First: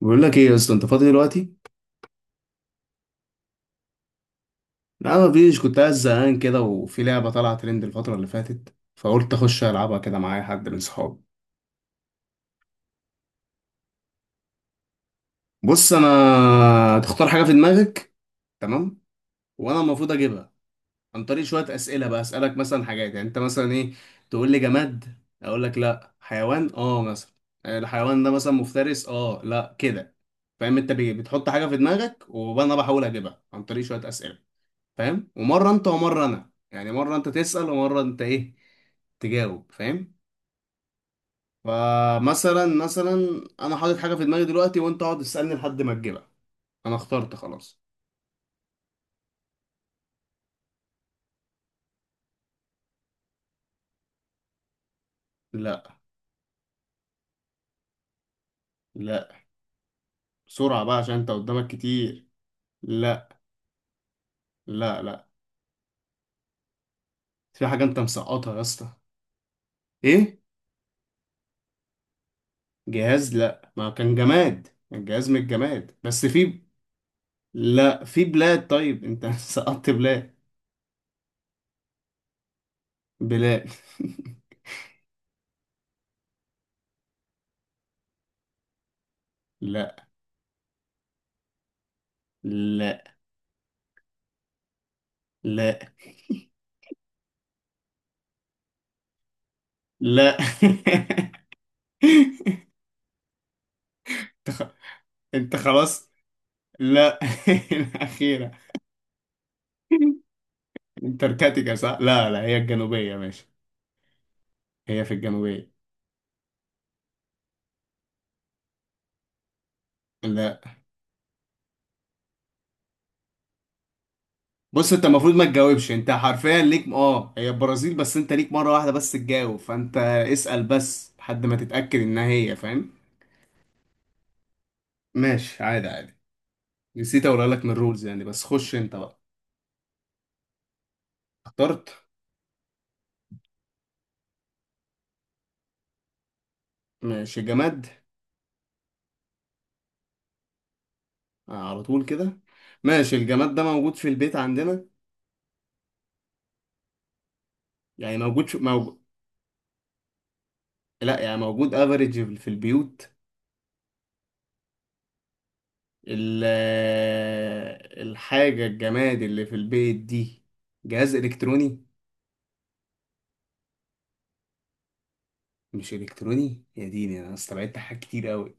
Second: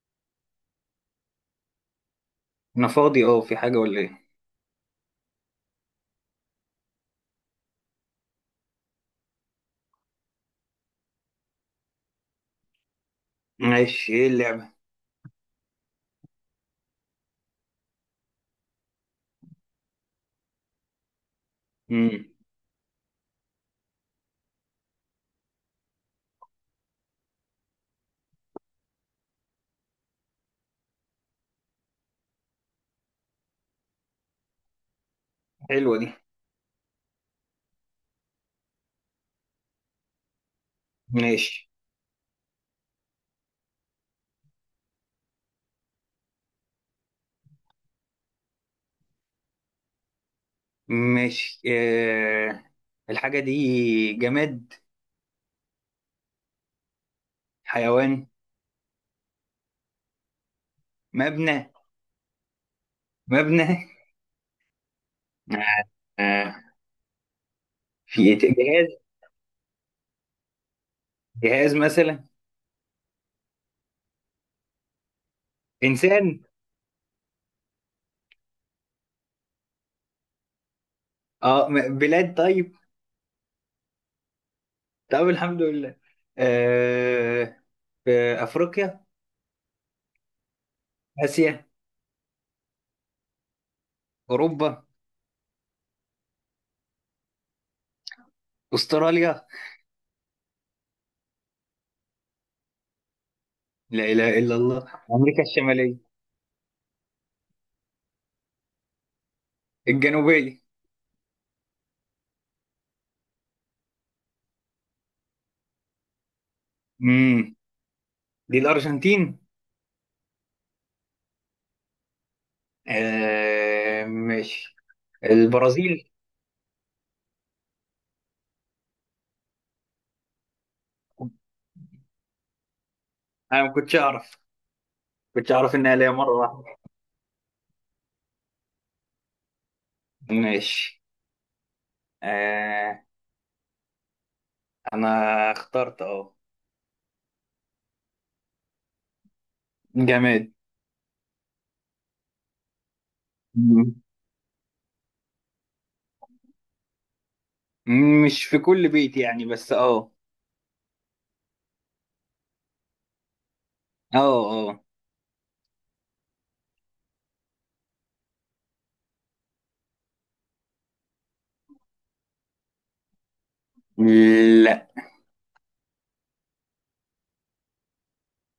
بقول لك ايه يا اسطى، انت فاضي دلوقتي؟ انا فاضي، اه، في حاجة ولا ايه؟ لا ما فيش، كنت قاعد زهقان كده وفي لعبه طالعه ترند الفتره اللي فاتت، فقلت اخش العبها كده معايا حد من صحابي. ماشي، ايه اللعبة؟ بص، انا تختار حاجه في دماغك. تمام؟ وانا المفروض اجيبها عن طريق شويه اسئله بقى، امم اسالك مثلا حاجات. يعني انت مثلا ايه، تقول لي جماد اقول لك لا، حيوان اه مثلا. آه، الحيوان ده مثلا مفترس، اه لا كده. فاهم؟ انت بتحط حاجه في دماغك وانا بحاول اجيبها عن طريق شويه اسئله. فاهم؟ ومره انت حلوة دي. ومره انا. يعني مره انت تسال ومره انت ايه، تجاوب. فاهم؟ ماشي. فمثلا مثلا انا حاطط حاجه في دماغي دلوقتي، وانت اقعد تسالني لحد ما تجيبها. انا اخترت خلاص. ماشي. الحاجة دي جماد؟ لا. حيوان؟ لا. بسرعه بقى عشان انت قدامك مبنى؟ كتير. لا. مبنى؟ لا. لا. آه... في حاجه انت في إيه، مسقطها يا اسطى. جهاز؟ ايه. جهاز مثلا. جهاز لا، ما كان جماد، الجهاز من الجماد، بس انسان؟ في. لا، في بلاد طيب انت سقطت بلاد. اه، بلاد، طيب. بلاد. طب، الحمد لله. آه... في افريقيا؟ لا اسيا؟ لا. اوروبا؟ لا استراليا؟ لا. انت لا اله الا خ- الله، امريكا انت الشمالية؟ خلاص. لا. الأخيرة. الجنوبية؟ انتاركتيكا صح؟ لا لا، هي الجنوبية ماشي. هي في الجنوبية. امم دي الارجنتين؟ لا. آه، ماشي. بص، انت المفروض ما تجاوبش، انت البرازيل؟ حرفيا ليك اه، هي البرازيل، بس انت ليك مرة واحدة بس تجاوب، فانت اسأل بس لحد ما تتأكد انها هي. فاهم؟ انا ما كنتش اعرف. كنتش ماشي، اعرف عادي انها ليا عادي. مره واحده. نسيت اقولها لك من الرولز يعني، بس خش انت بقى. ماشي. اخترت. آه، انا اخترت، اه. ماشي. جماد. جماد. آه على طول كده. ماشي، الجماد ده موجود مم. في البيت عندنا. يعني موجود. مش في كل بيت يعني، بس اه. لا يعني موجود افريج في البيوت. اه، اه. ال- الحاجة الجماد اللي في البيت دي جهاز الكتروني. لا. مش الكتروني، يا ديني انا استبعدت حاجات كتير قوي.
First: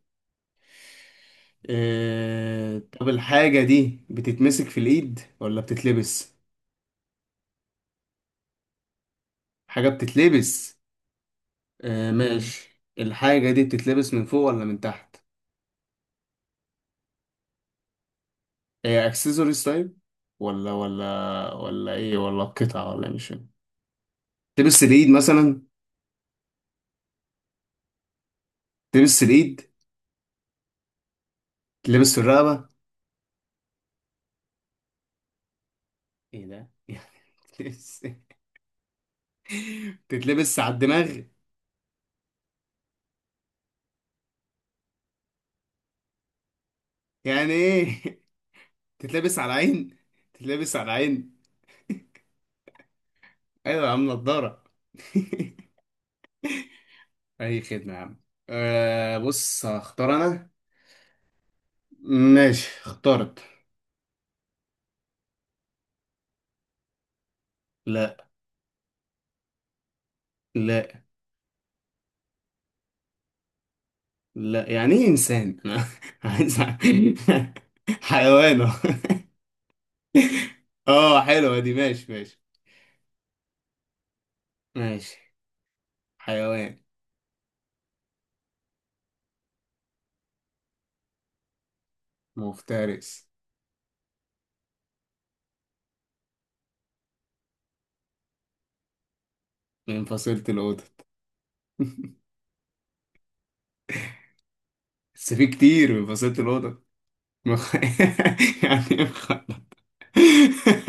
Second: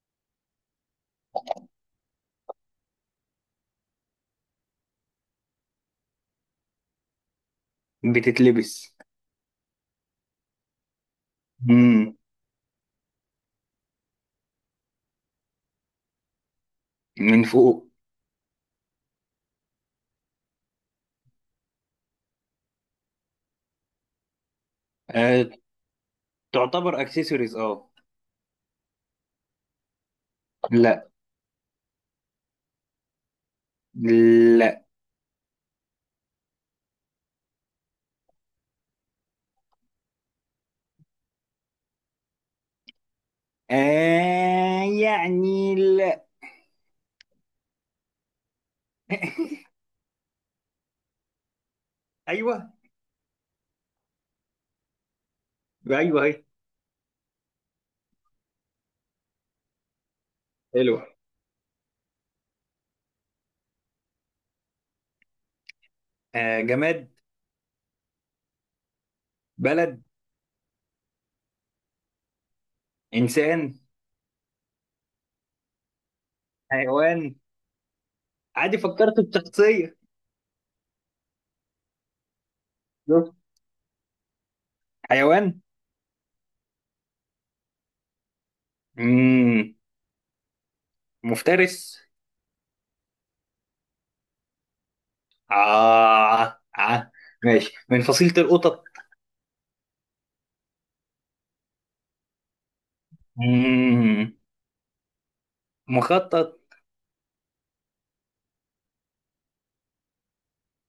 طب الحاجة دي بتتمسك في الايد ولا بتتلبس؟ بتتلبس. حاجة بتتلبس. أه مم. ماشي، الحاجة دي بتتلبس من فوق ولا من تحت؟ من فوق. هي اكسسوارز طيب، ولا ولا ولا ايه، ولا قطعة، ولا مش فاهم. تلبس الايد آه مثلا؟ تعتبر اكسسوارز، اه. تلبس الايد. لا، تلبس في الرقبة. لا. ايه ده يعني. تتلبس. تتلبس على الدماغ. آه، يعني، لا. يعني ايه تتلبس على العين. تتلبس على العين. ايوه. ايوه يا عم نضاره. ايوه، اهي. اي خدمه يا عم. أه بص، هختار انا. حلو. ماشي اخترت. جماد؟ لا. بلد؟ لا. انسان؟ لا يعني ايه انسان انا عايز حيوان؟ حيوانه عادي، فكرت بشخصيه. اه حلوه دي، ماشي ماشي. شوف. ماشي. حيوان. حيوان. مم. مفترس؟ مفترس. آه. آه. ماشي، من فصيله القطط؟ من فصيلة القطط. مم. بس في كتير من فصيلة مخطط؟ القطط. مخ... يعني إيه مخ...؟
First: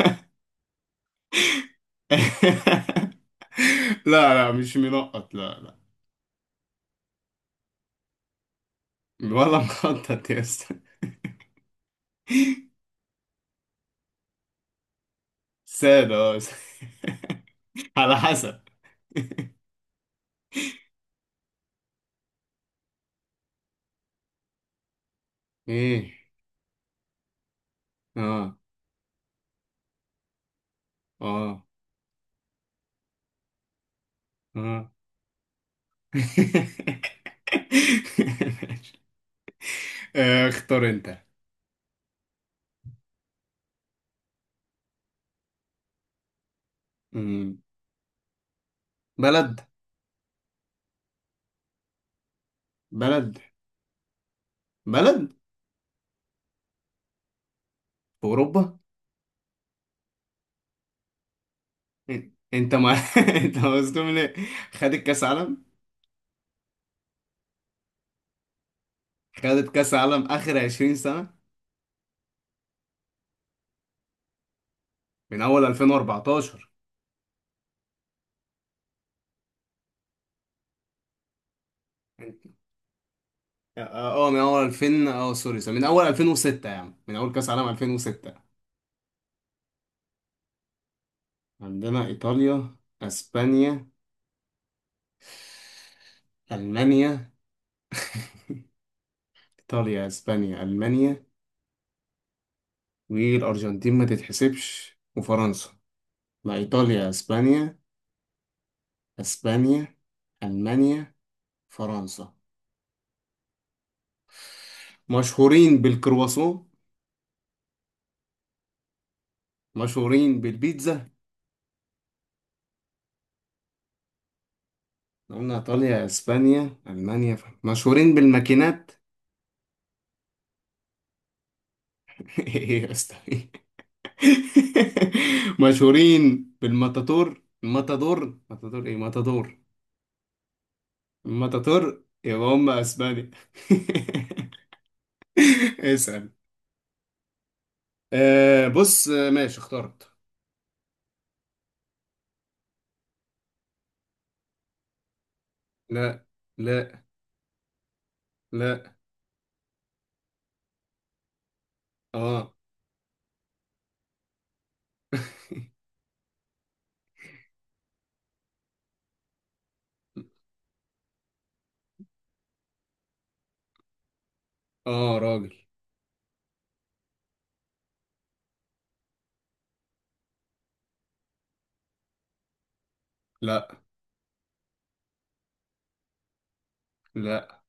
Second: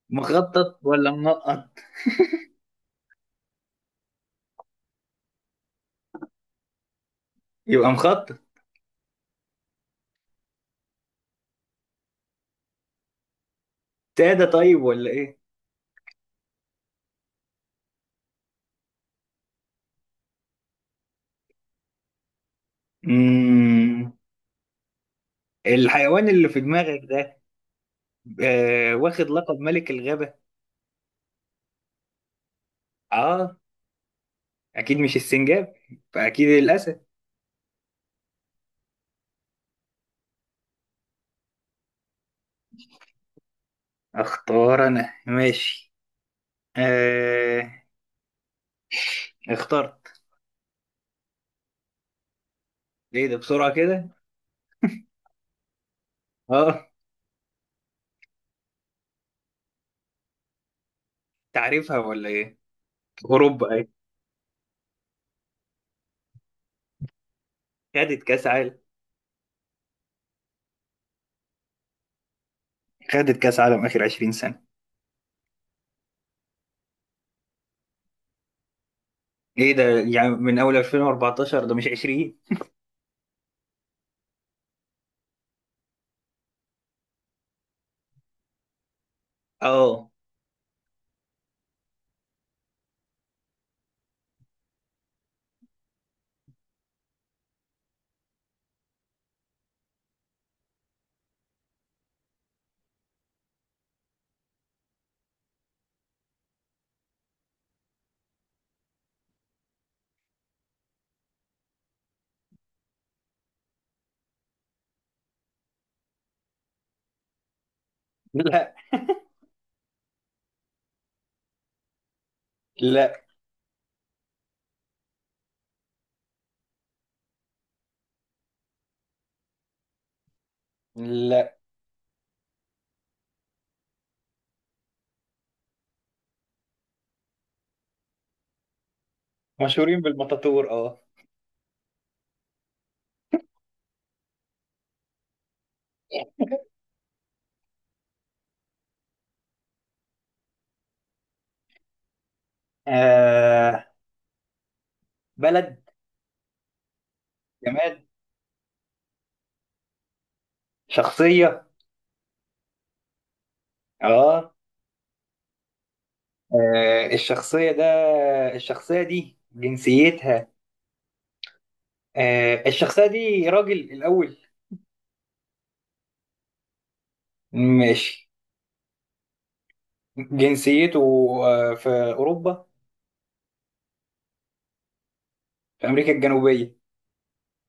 مخطط ولا منقط؟ لا لا، مش منقط، لا لا. يبقى مخطط. ولا مخطط يا اسطى. ساده طيب ولا ايه؟ ساد اه. على حسب. مم. ايه. الحيوان اللي في دماغك ده، اه. آه. واخد لقب ملك الغابه؟ اه. اه. اه. اكيد مش السنجاب. فاكيد الاسد. آه، اختار انت. اختار انا، ماشي. مم. آه. بلد. اختار. ايه ده بلد. بسرعة كده؟ بلد. اه. في اوروبا. تعرفها ولا ايه؟ انت ما انت اوروبا، ايه؟ مصدوم ليه؟ خدت كاس عالم. خدت كاس عالم؟ خدت كاس عالم اخر 20 سنة. خدت كاس عالم اخر 20 سنة. من اول 2014. ايه ده؟ يعني من اول 2014، ده مش 20. اه. آه، من اول 2000 اه، سوري سوري، من اول 2006، يعني من اول كاس عالم 2006. اه. عندنا ايطاليا، اسبانيا، المانيا. ايطاليا اسبانيا المانيا، والارجنتين ما تتحسبش، وفرنسا. لا، ايطاليا اسبانيا. اسبانيا. المانيا. فرنسا. مشهورين بالكرواسون. لا، مشهورين بالبيتزا. لا، قلنا ايطاليا اسبانيا المانيا، مشهورين بالماكينات. لا، ايه يا اسطى. مشهورين بالماتاتور، الماتادور، ماتادور، ايه ماتادور. مشهورين بالمطاطور، اه. الماتاتور يبقى هم اسبانيا. اسأل. آه بص، آه، ماشي اخترت. آه، بلد؟ لا. لا. جماد؟ لا. شخصية؟ اه. اه. آه، الشخصية ده، الشخصية دي جنسيتها؟ آه، الشخصية دي راجل الأول؟ اه راجل. ماشي. جنسيته؟ آه، في أوروبا؟ لا. في أمريكا الجنوبية؟ لا.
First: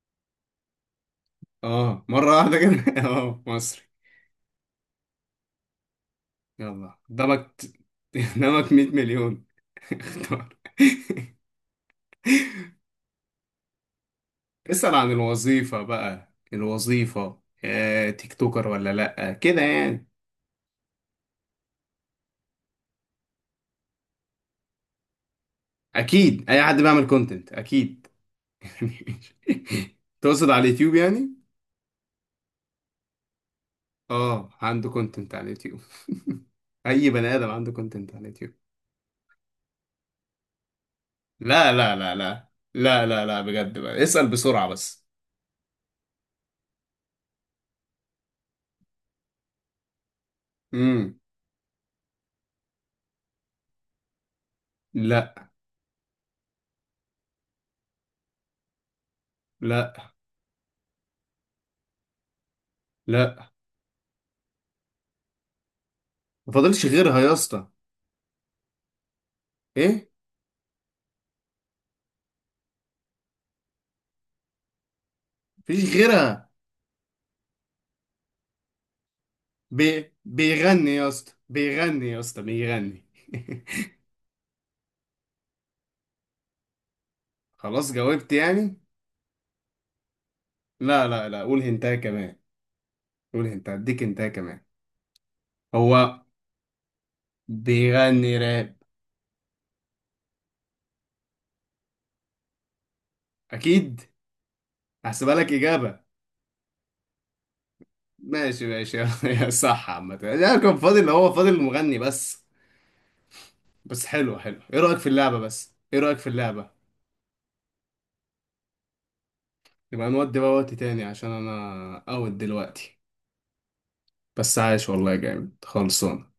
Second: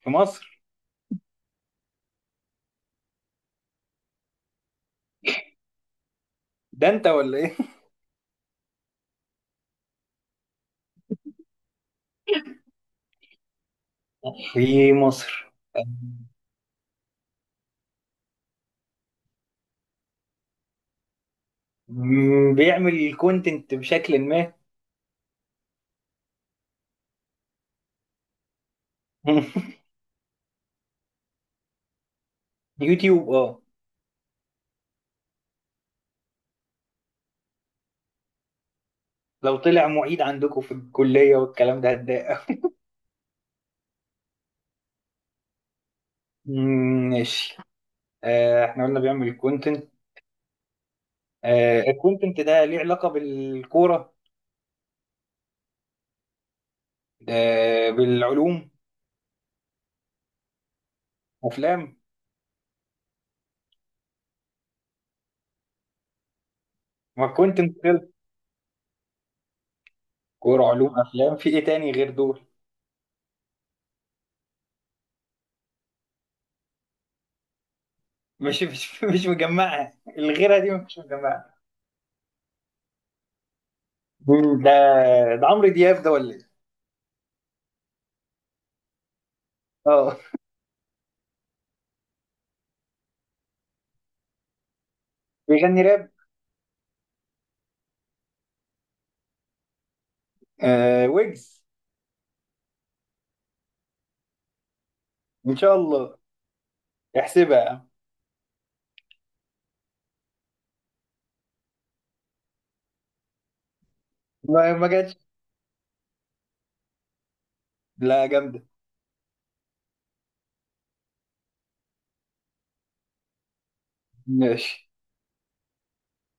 في مصر؟ اه مرة واحدة كده اه مصري. ده يلا انت ولا قدامك ايه؟ قدامك 100 مليون اختار في اسأل عن مصر؟ الوظيفة بقى. الوظيفة آه، تيك توكر ولا لأ كده يعني. بيعمل كونتنت بشكل ما. أكيد أي حد بيعمل كونتنت أكيد. تقصد على اليوتيوب يعني؟ يوتيوب، اه. آه عنده كونتنت على اليوتيوب. أي بني آدم عنده كونتنت على اليوتيوب. لو طلع معيد عندكم في الكلية لا والكلام ده لا لا هتضايق لا. أوي. لا لا لا بجد بقى، اسأل بسرعة بس. مم، ماشي. آه، احنا قلنا بيعمل كونتنت. امم. آه، الكونتنت ده ليه علاقة بالكورة؟ لا. آه، بالعلوم؟ لا. افلام؟ لا. ما فاضلش غيرها ما يا اسطى. كونتنت؟ إيه؟ كورة، علوم، افلام، في ايه تاني غير دول؟ مفيش غيرها. مش مجمعها؟ الغيرها دي بيغني مش يا اسطى، مجمعها؟ بيغني يا اسطى، بيغني. مم، ده ده عمرو دياب ده ولا ايه؟ خلاص جاوبت يعني. اه. لا لا لا، قول هنتايه كمان. قول هنتايه اديك هنتايه كمان. بيغني راب؟ هو بيغني راب. آه، ويجز؟ اكيد. هحسبها لك ان شاء اجابه. الله. احسبها. ماشي ماشي يا صح عامه، لا كان فاضل، هو فاضل المغني بس. بس حلو، حلو، ما ايه ما رايك في جاتش. اللعبه؟ بس ايه رايك في اللعبه؟ لا، جامده. يبقى نودي بقى وقت تاني عشان انا اوت دلوقتي. بس عايش ماشي والله، جامد، خلصان.